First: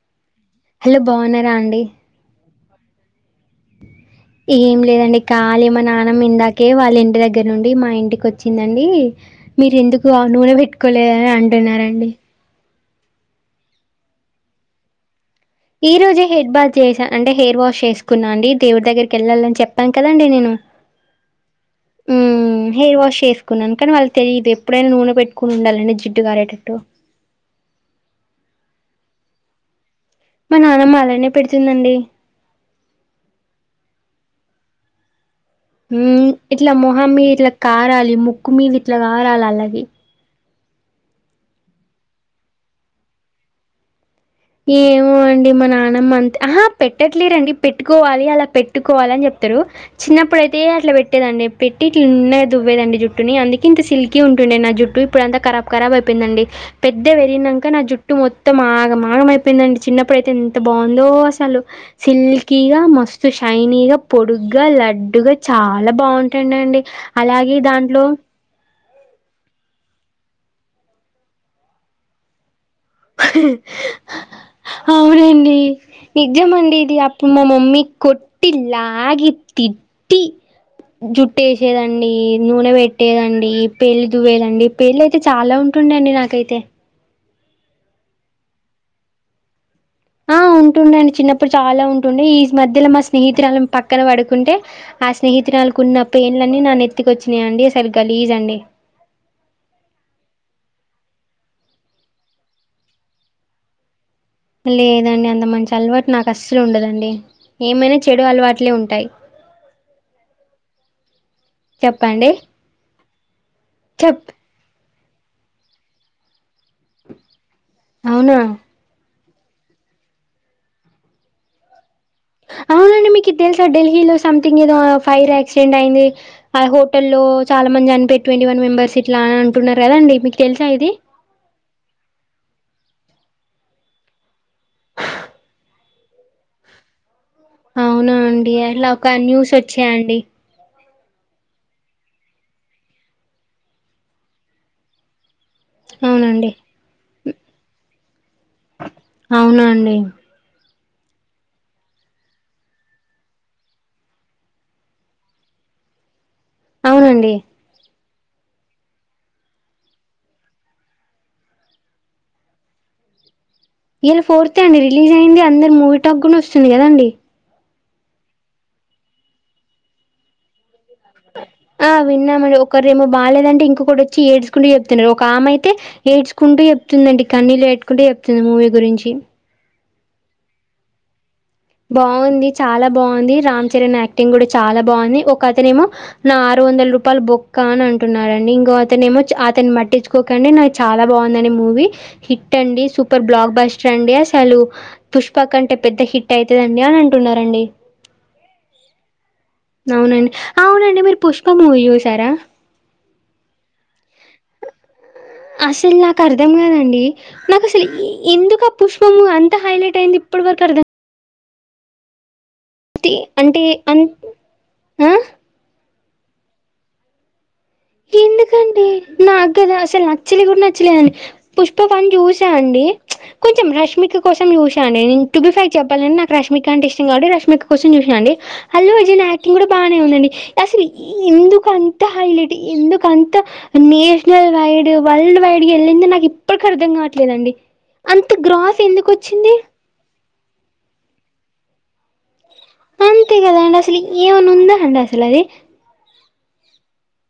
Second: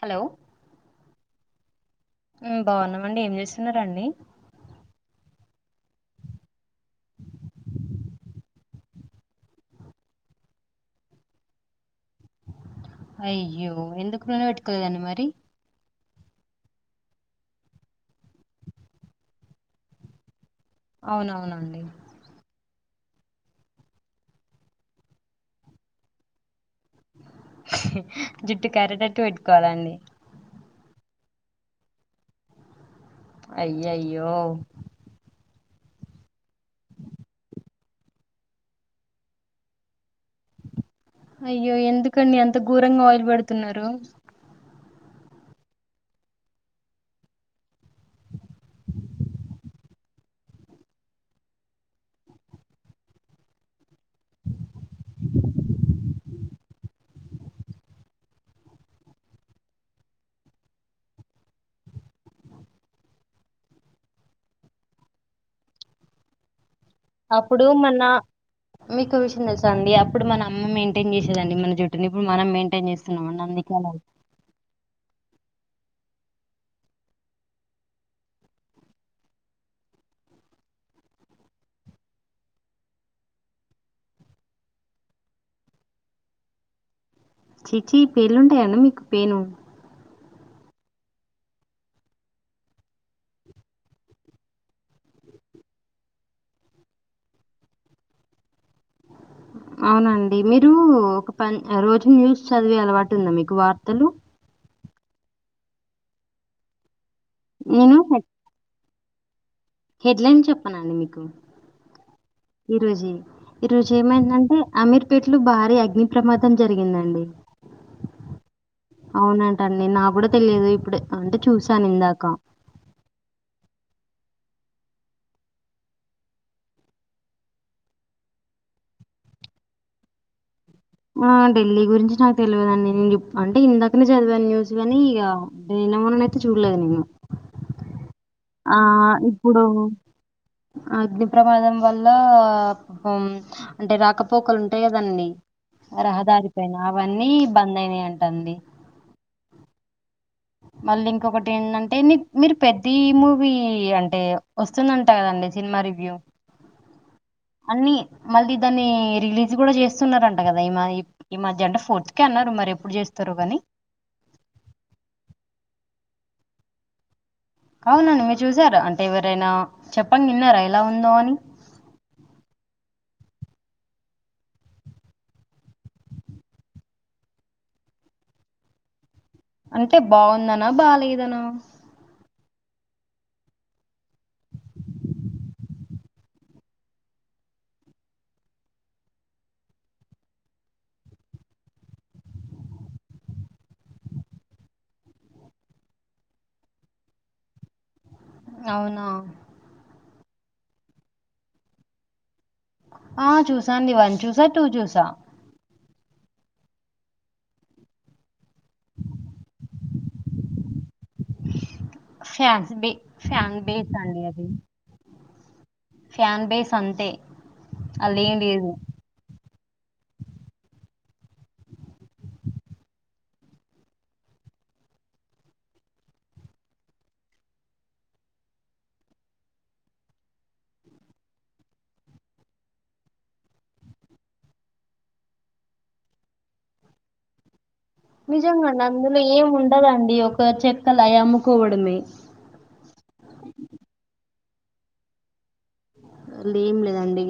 Hello hello బాగున్నారా అండి ఆ బాగున్నామండి ఏం చేస్తున్నారండి కాళీ మా నాన్న ఇందాకే వాళ్ళ ఇంటి దగ్గర నుండి మా ఇంటికి వచ్చిందండి మీరు ఎందుకు నూనె పెట్టుకోలేదని అంటున్నారండి అయ్యో ఎందుకు నూనె పెట్టుకోలేదండి మరీ ఈ రోజే హెడ్ బాత్ చేసా అంటే హెయిర్ వాష్ చేసుకున్నా అండి దేవుడి దగ్గరికి వెళ్ళాలని చెప్పాను కదండి నేను అవునవునండి మ్మ్ హెయిర్ వాష్ చేసుకున్నాను కానీ వాళ్ళు తెలియదు ఎప్పుడైనా నూనె పెట్టుకుని ఉండాలండి జిడ్డు గారేటట్టు జిడ్డు కారేటట్టు పెట్టుకోవాలండి మా నానమ్మ అలానే పెడుతుందండి అయ్యయ్యో హ్మ్ ఇట్లా మొహం మీద ఇట్లా కారాలి ముక్కు మీద ఇట్లా కారాలి ఆళ్లకి అయ్యో ఎందుకండి అంత ఘోరంగా ఆయిలు పెడుతున్నారు ఏమో అండి మా నానమ్మ అంతే ఆహా పెట్టట్లేరండి పెట్టుకోవాలి అలా పెట్టుకోవాలని చెప్తారు చిన్నప్పుడు అయితే అట్లా పెట్టేదండి పెట్టి ఇట్లా నున్నగా దువ్వేదండి జుట్టుని అందుకే ఇంత సిల్కి ఉంటుండే నా జుట్టు జుట్టు ఇప్పుడంతా ఖరాబ్ ఖరాబ్ అయిపోయిందండి పెద్ద పెరిగినంక నా జుట్టు మొత్తం ఆగమాగం ఆగమ్ అయిపోయిందండి చిన్నప్పుడుయితే ఎంత బాగుందో అసలు సిల్కీగా మస్తు షైనీగా పొడుగ్గా లడ్డుగా చాలా బాగుంటాండ అండి అలాగే అప్పుడు మన దాంట్లో మీకు విషయం తెలుస అండి అప్పుడు మన అమ్మ మెయింటైన్ చేసేదండి మన జట్టుని ఇప్పుడు మనం మెయిన్ హాహా అవునండి నిజం అండేది అప్పుడు మా మమ్మీ కొట్టి లాగి తిట్టి జుట్టేసేదండి నూనె పెట్టేదండి పేల్ దువ్వేదండి పేల్ అయితే చాలా ఉన్ టుండే అండి నాకైతే చీచీ ఈ పెళ్ళుంటాయ. అన్ డి మీకు పేను ఆ వు ఉంటుండే అండి చిన్నప్పుడు చాలా ఉంటుండే ఈ మధ్యలో మా స్నేహితురాలు పక్కన పడుకుంటే ఆ స్నేహితురా తనకు ఉన్న పేలు అన్నీ నా నెత్తికొచ్చినాయండి అసలు గలీజ్ అండి అవునండి మీరు ఒక ప రోజు న్యూస్ చదివే అలవాటు ఉందా మీకు వార్తలు లేదండి అంత మంచి అలవాటు నాకు అస్సలు ఉండదండి నేను ఏమైనా చెడు హెడ్ అలవాట్లే ఉంటాయి హెడ్లైన్ చెప్పన అండి మీకు చెప్పండి ఈ రోజు ఈరోజు చెప్ ఏమైందంటే అమీర్ పేట్లు భారీ అగ్ని ప్రమాదం జరిగిందండి అవునా అవునంటండి నా కూడా తెలియదు ఇప్పుడు అంటే చూశాను ఇందాక అవునండి మీకు ఇది తెల్సా ఢిల్లీలో సంథింగ్ ఏదో ఫైర్ యాక్సిడెంట్ అయింది ఆ హోట లో చాలా మంది చనిపారు ట్వంటీ వన్ మెంబెర్స్ ఇట్లా అని అంటున్నారు కదాండి మీకు తెలిసి ఆ ఢిల్లీ గురించి నాకు తెలియదండి నేను అంటే ఇందాకనే చదివాను న్యూస్ గాని ఇక నిన్న మొన్న అయితే చూడలేదు నేను అవునండి ఆ! అలా ఒక న్యూస్ ఇప్పుడు వచ్చేయండి అగ్ని ప్రమాదం వల్ల అంటే రాకపోకలు ఉంటాయి కదండి అవునండి రహదారి పైన అవన్నీ బంద్ అయినాయండి అవునండి మళ్ళీ ఇంకొకటి ఏంటంటే నీ మీరు పెద్ది మూవీ అంటే వస్తుందంట కదండి సినిమా రివ్యూ అవునండి అన్ని మళ్ళీ దాన్ని రిలీజ్ కూడా చేస్తున్నారంట కదా ఈ ఈ మధ్య అంట ఫోర్త్ కే అన్నారు మరి ఎప్పుడు చేస్తు తురో గాని ఇయల ఫోర్త్ ఏ అండి రిలీజ్ అయింది అందరు మూవీ టాక్ గూన వస్తుంది కదండి అవునండి మీరు చూసారా అంటే ఎవరైనా చెప్పంగా విన్నారా ఎలా ఉందో అని ఆ విన్నామండి ఒకరుేమో బాగాలేదంటే ఇంకొకడోచ్చి ఏడ్చుకుంటూ చెప్తున్నారు ఒక ఆమె అయితే ఏడ్చుకుం కుంట చెప్తుందండి కన్నీలు వెటుకుంట చెప్తుంది మూవీ గురించి అంటే బాగుందనా బాలేదనా బాగుంది చాలా బాగుంది రామ్ చరణ్ యాక్టింగ్ కూడా చాలా బాగుంది ఒక అతనేమో నా వందల రూపాయలు బొక్క అని అంటున్నారండి ఇంకో అతనే ఏమో అతన్ని మట్టించుకోకండి నాకు చాలా బాగుందని మూవీ హిట్ అండి సూపర్ బ్లాక్ బస్టర్ అండి అసలు పుష్పక్ అంటే పెద్ద హిట్ ట్ అయితదండి అని అంటున్నారండి అవునా అవునండి అవునండి మీరు పుష్ప మూవీ చూసారా ఆ చూసాండి వన్ చూసా టూ చూసా అర్థం కదండి నాకు అసలు ఏ ఎందుకో ఆ పుష్పము అంత హైలైట్ అయింది ఇప్పటి వరకు అర్థం ఫ్యాన్ బే టె అంటే బేస్ అంటే అండి అది ఆ ఫ్యాన్ బేస్ అంతే అల్లేం లేదు ఎందుకండి నాక్ అసలు నచ్చలే కూడా నచ్చలేదండి పుష్ప పని చూసా అండి కొంచెం రష్మిక కోసం చూసడి నూ బి ఫైవ్ [unintelligible] చెప్పాల నాకు రష్మిక అంట ఇష్టం కా రష్మిక కోసం చూాం అల్లుజ యాక్టింగ్ కూడా బాగానే ఉందండి అసలు ఎందుకు అంత హైలైట్ ఎందుక అంతా నేషనల్ వైడ్ వరల్డ్ వైడ్ గా వెళ్ళింది నాకు ఇప్పటికి అర్థం కావట్లేదండి అంత గ్రాఫ్ నిజంగాండి ఎందుకు అందులో ఏం వచ్చింది ఉండదండి ఒక చెక్కలు అయ్యి అమ్ముకోవడమే అంతే కదా అండి అసలు ఏమన్న ఉంద అండి అసలు అది ఏం లేదండి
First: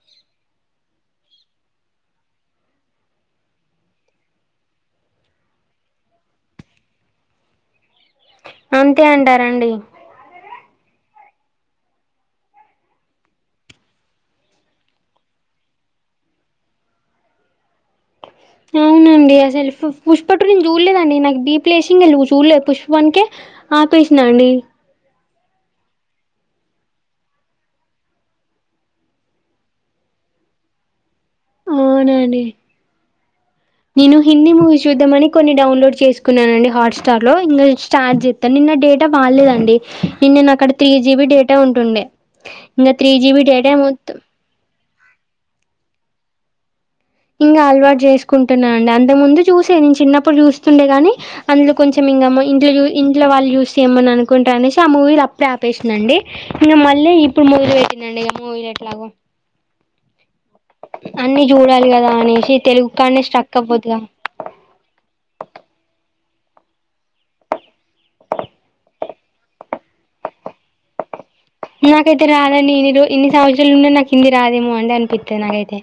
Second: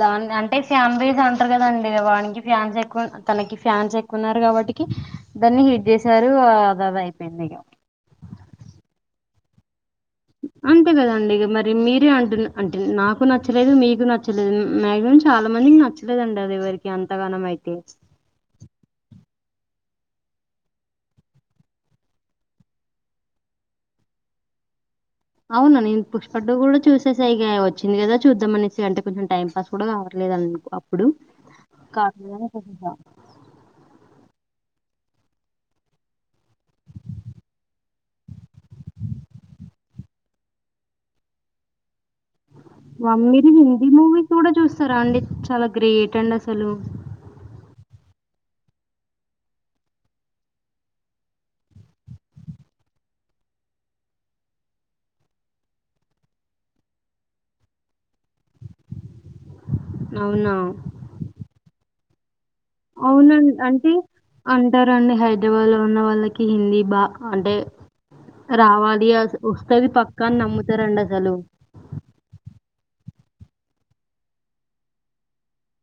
దా అంటే ఫాంలీస్ అంటారు కదండి వానికి ఫ్యాన్స్ ఎక్కువ తనకి ఫ్యాన్స్ ఎక్కున్నారు కాబట్టికి దాన్ని హి ట్ చేసారు అద అద అయిపోయింది ఇక అంతే అంటారండి అంతే కదండి ఇగ మరి మీరే అంటు అంటే నాకు నచ్చలేదు మీకు నచ్చలేదు మాగ్సుమమ్ చాల చాలా మందికి నచ్చలేదంట అది ఎవరికి అంతగానం అయితే అవునండి అసలు పుష్ప టు నేను చూడలేదండి నాకు ీ [unintelligible] ప లేేసింగ్ క్వు చూడలేదు పుష్పనికే ఆపేసిన అండి అవునా నేను పుష్ప టు కూడా చూసేసైగా వచ్చింది కదా చూద్దాంమనేసి అంటే కొంచం టైం పాస్ కూడా కావట్లేదు లేదు అప్పుడు అవునండి కావట్లేదని చూసేసా నేను హిందీ మూవీస్ చూద్దామని కొన్ని డౌన్లోడ్ చేసుకున్నానండి హాట్స్టార్ లో ఇంకా స్టార్ట్ చేస్తాను నిన్న డేటా బాలేదండి నిన్న నా కాడ త్రీ జీబి డేటా ఉంటుండే ఇంకా త్రీ వామ్మో జీబీ మీరు డేటా హిందీ మొత్తం మూవీస్ కూడా చూస్తారా అండి చాలా గ్రేట్ అండి అసలు ఇంగ అలవాటు చేసుకుంటున్నానండి అంతకు ముందు చూసే నేను చిన్నప్పుడు చూస్తుండే గాని అందులో కొంచెం ఇ ఇం ఇంట్ వాళ్ళు చూ చేయమ్మని అనుకుంటారు అనేసి ఆ మూవీలు అప్పుడే ఆపేసినండి ఇంకా మళ్ళీ [unintelligible] ఇప్పుడు మొదలు పెట్టి నండి ఇగ మూవీలు ఎట్లాగో అవునా అన్ని చూడాలి కదా అనేసి తెలుగు కానే అవునండి స్ట్రక్ అంటే అవ్వద్దుగా అంటారండి హైదరాబాద్ లో ఉన్న వాళ్ళకి కి హిందీ బా అంటే రావాలి అది వస్తది పక్కని నమ్ముతారండి అసలు నాకైతే రాదండి ఎన్ని ఎన్ని సంవత్సరాలుండే నాకు హింది రాదేమో అంటే అనిపిస్తది నాకైతే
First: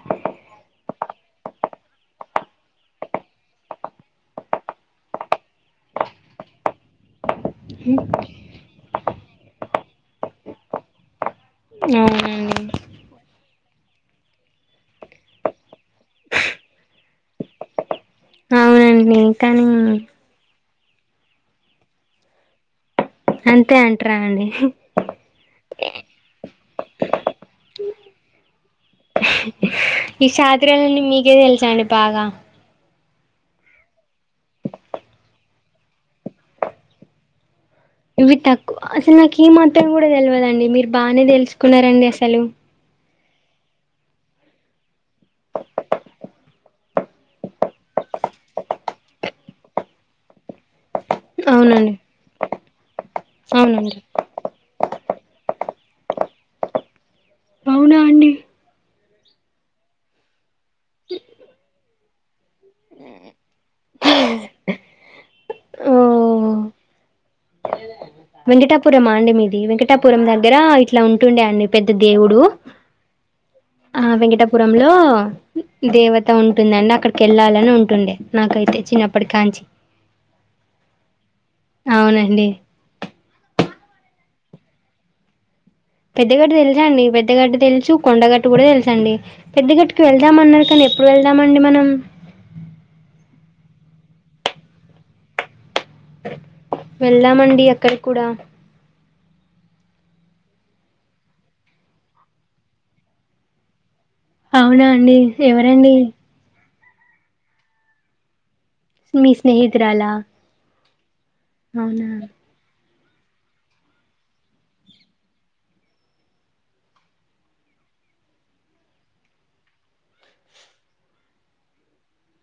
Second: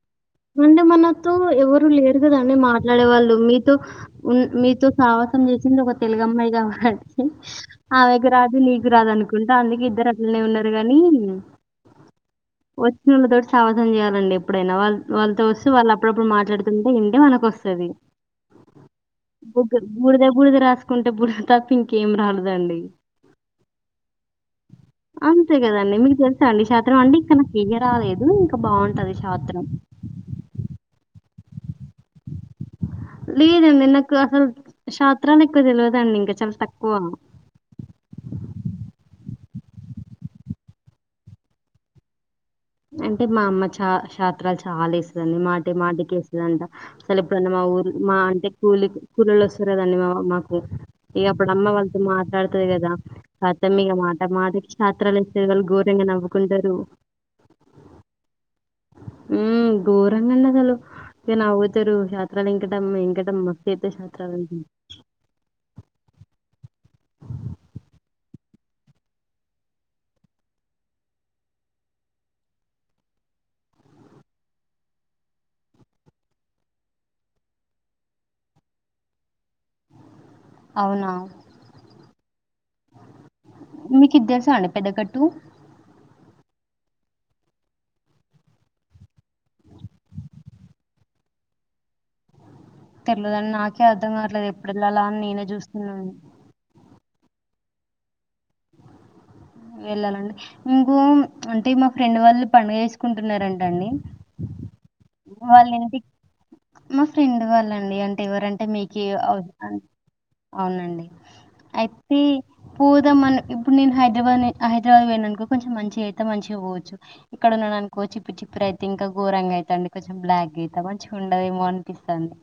అంటే మనతో ఎవరు లేరు కదండి మాట్లాడే వాళ్ళు మీతో ఉన్ మీతో సా సం చేసింది ఒక తెలుగమ్మాయి గా ఆమెకు రాదు నీకు రాదు అనుకుంట అందుకే ఇద్దరు అట్లనే ఉన్నారు కానీ అవునండి వచ్చినళ్ళతోటి సావాసం చేయాలండి ఎప్పుడైనా వాళ్ళు వాళ్ళతో వస్తే వాళ్ళ అప్పుడప్పుడు మాట్లాడుతుంటే వింటే మనకు వస్తది కానీ కానీ బుడిద రాసుకుంటే బుడిద తప్ప ఇంకేం రాలేదండి అంతే అంటార అండి అంతే కదండి మీకు తెలుసాండి ఈ షాత్రం అండి ఇంకా నాకు ఇయ రాలేదు. ఇంకా బాగుంటది షాత్రం ఈ షాత్రాలన్నీ మీకే తెలుసండి బాగా లేదండి నాకు అసలు షాత్రాలు ఎక్కువ తెలవదండి. ఇంకా చాలా తక్కువ ఇవి తక్కువ అసలు నాకు ఈ మాత్రం కూడా తెలివదండి మీరు బాగానే తెలుసుకున్నారండి. అసలు అంటే మా అమ్మ చా చాత్రాలు చాలా వేసే దండి మాటి మాటికి వేస్తదంట అసలు ఎప్పుడన్నా మా ఊర్ మా అంటే కూలి కూలీలు వస్తారు కదా అండి మా మాకు ఇగ అప్పుడు అమ్మ అవునండి వాళ్ళతో మాట్లాడతది కదా కథం ఇగ అవునండి మాట మాట షాత్రాలు వేస్తే వాళ్ళు ఘోరంగా నవ్వుకుంటారు అవునా అండి ఉ గొరంగాన్న వాళ్ళు [unintelligible] ఇగా నావ్వుతారు శాశ్రాలవెంకటమ్మ వెంకటమ్మ పెద్ద శాస్త [unintelligible] మ్ వెంకటాపురం అండి మాది వెంకటాపురం దగ్గర ఇట్లా ఉంటుండే అండి పెద్ద దేవుడు [inaudible] ఆ వెంకటాపురంలో దేవత ఉంటుందండి అక్కడికి వెళ్ళాలని ఉంటుండే నాకైతే చిన్నప్పటి కాంచి అవునా అవునండి మీకి ఇది తెలుస అండి పెద్ద గట్టు పెద్ద గడ్టు తెలుస అండి పెద్ద గడ్టు తెలుసు కొండగట్టు కూడా తెలుసండి పెద్ద గట్టుకి వెళ్దామ అన్నారు కానీ ఎప్పుడు వెళ్దామండి మనం తెలియదు అండి నాకే అర్థం కావట్లేదు ఎప్పుడు వెళ్ళాలా అని నేనే చూస్తున్నాను వెళ్దామండి అక్కడికి కూడా వెళ్ళాలండి ఇంకో అంటే మా ఫ్రెండ్ వాళ్ళు పండగ చేసుకుంటున్నారంట అండి అవునా అండి ఎవరండి మీ ఫ్రెండ్ వాళ్ళండి అంటే ఎవరంటే మీకు మీ అ స్నేహితురాలా అవునండి అయితే అవునా పోదామని ఇప్పుడు నేను హైదరాబాద్ హైదరాబాద్ పోయినానుకో కొంచెం మంచిగా అయితే మంచిగా పోవచ్చు ఇక్కడ నా అనుకో చిప్పు చిప్పుర అయితే ఇంకా గోరంగా అయితండి కొంచెం బ్లాక్ అయిత మంచిగా ఉండదేమో అనిపిస్తుంది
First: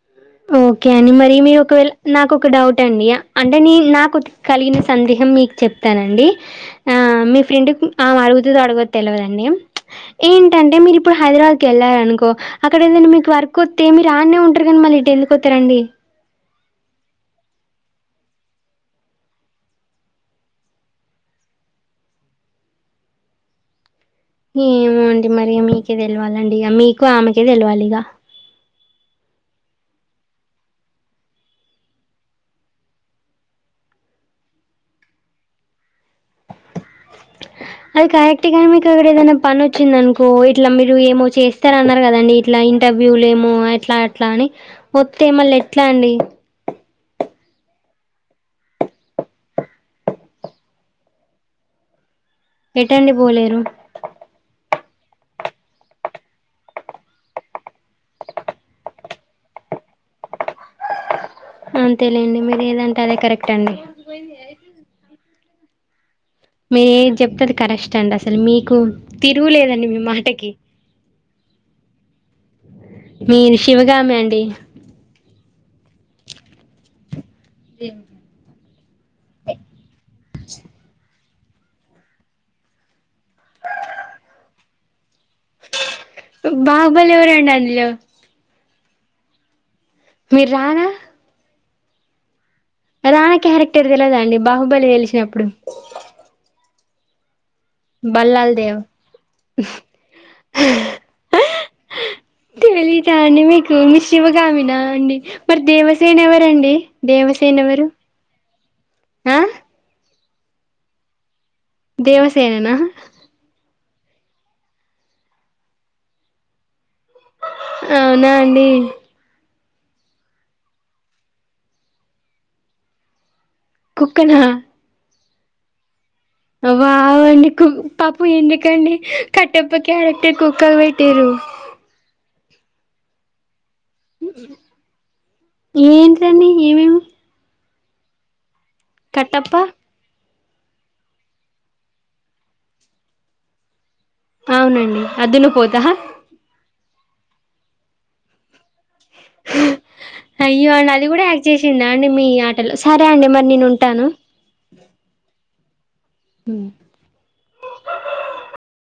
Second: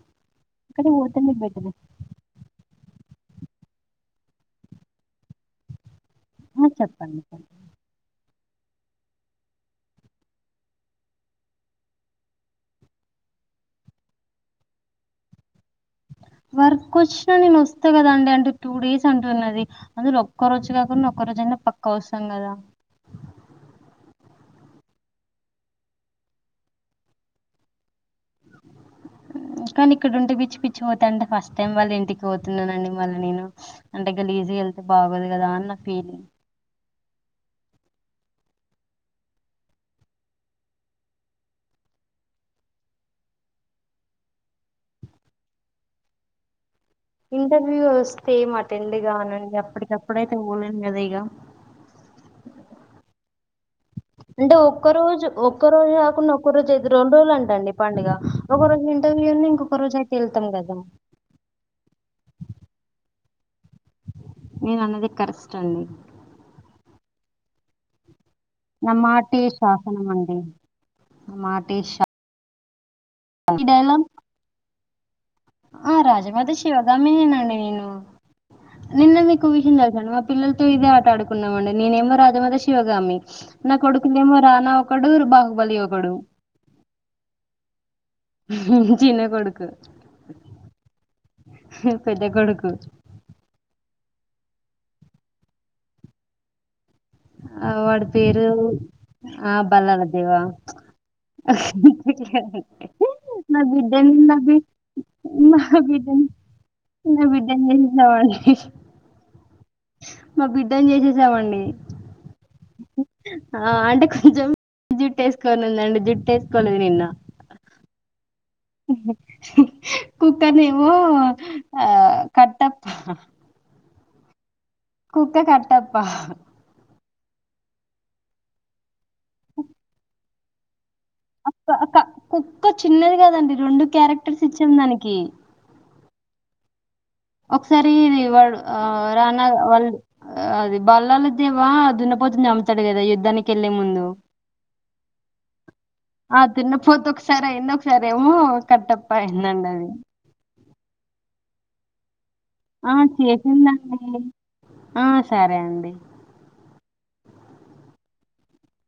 ఓకే అని మరి మీరు ఒకవేళ నాకు ఒక డౌట్ అండి అంటే నే నాకు కలిగిన సందేహం మీకు చెప్తానండి ఆ మీ ఫ్రెండ్ కి ఆమే అడుగుతుంది ఎవరో తెలువడంది ఏంటంటే మీరు ఇప్పుడు హైదరాబాద్ కి వెళ్లారనుకో అక్కడ ఏదంటే మీకు వర్క్ కొత్తే మీరాన్నే ఉంటారు కానీ నీ మళ్ళీ ఇటు ఎందుకు ఆతారండి వర్క్ వచ్చినా నేను వస్తా కదా అండి అంటే టూ డేస్ అంటున్నది అందులో ఒక్క రోజు కాకుండా ఒక్క రోజు ఎన్న పక్క వస్తాం కదా [inaudible] ఏమో అండి మరి మీకే తెలవాలండి ఇక మీకు ఆమెకే తెలివాలి ఇగ మ్ కానీ ఇక్కడ ఉంటే పిచ్చి పిచ్చి పోతా అంటే ఫస్ట్ టైమ్ వాళ్ళ ఇంటికి పోతున్నానండి మళ్ళీ నేను అంటే గలీజ్ వెళ్తే బాగోదు కదా అని నా ఫీలింగ్ అది కరెక్ట్ గానీ మీకు ఎక్కడ ఏదైనా పని వచ్చిందనుకో ఇట్లా మీరు ఏమో చేస్తా అన్నారు కదండి ఇట్లా ఇంటర్వ్యూలుమో ఎట్లా ఎట్లా అని వస్తే మళ్ళీ ఎట్లా అండి ఇంటర్వ్యూ వస్తే ఏం అటెండ్ కానండి అప్పటికప్పుడైతే లేదు కదా ఇక ఎటెల్లి పోలేరు అంటే ఒక్క రోజు ఒక్క రోజు కాకుండా ఒక్క రోజు ఐతే రెండు రోజులు అంటండి పండుగ ఒక రోజు ఇంటర్వ్యూ వుంది ఇంకొక రోజు అయితే వెళ్తాం కదా అంతే లెండి మీరు ఏదంటే అదే కరెక్ట్ అండి అన్ని మీరు ఏది చెప్తే అది కరెస్ట్ అండి అసలు మీకు నా మాటే తిరుగులేదండి. మీ శాసనం అండి మాటకి నా మాటే శా మీరు ఈ డైలాగ్ శివగామి అండి ఆ రాజమత శివగామిినండి అయ్యో నిన్న మీకు విషయం తెలుసా అండి మా పిల్లలతో ఇదే ఆట ఆడుకు కున్నామండి నేనేమో రాజమాత శివగామి నా కొడుకులు ఏమో రానా ఒకడు బాహుబలి ఒకడు. బాహుబలి ఎవరండి అందులో చిీన్నె కొడుకు మీరు రానా పెద్ద కొడుకు రానా క్యారెక్టర్ తెలువదండి బాహుబలి తెలిసినప్పుడు ఆ వాడు పేరు బల్లాల్ దేవ్ ఆ బల్లల దేవా తెలీదా అండి నా మీకు మీ బిడ్డని నా శివగామినా అండి మరి దేవసేన బిడ్డను ఎవరండి నా దేవసేన బిడ్డని ఎవరు ఆ మా బిడ్డని చేసేసామండి దేవసేననా ఆ! అంటే కొంచెం జుట్టు వేసుకోను ఉందండి జుట్టు వేసుకోలేదు నిన్న అవునా అండి కుక్క నేమో ఆ కట్టప్ప కుక్కనా కుక్క కట్టప్పా వావ్వండి పాపం ఎందుకండి కట్టప్ప క్యారెక్టర్ కుక్కలు పెట్ టిరు అక్క- అక్క- కుక్క చిన్నది కదండి రెండు క్యారెక్టర్స్ ఇచ్చాం దానికి దాన్ని ఏమేమి ఒకసారి ఇది వాడు రానా కట్టప్ప వాళ్ళు అది బల్లలుద్దేవా దున్నపోతు చమ్ముతాడు కదా యుద్ధానికి వెళ్లే ముందు అవునండి అది దున్న పోతా పోతే ఒకసారి ఎందొ ఒకసారి ఏమో కట్టప్ప ఎందండి అది చేసిండా అండి మీ ఆ సరే అండి మరి నేను ఉంటాను చేసిందండి ఆ సరే అండి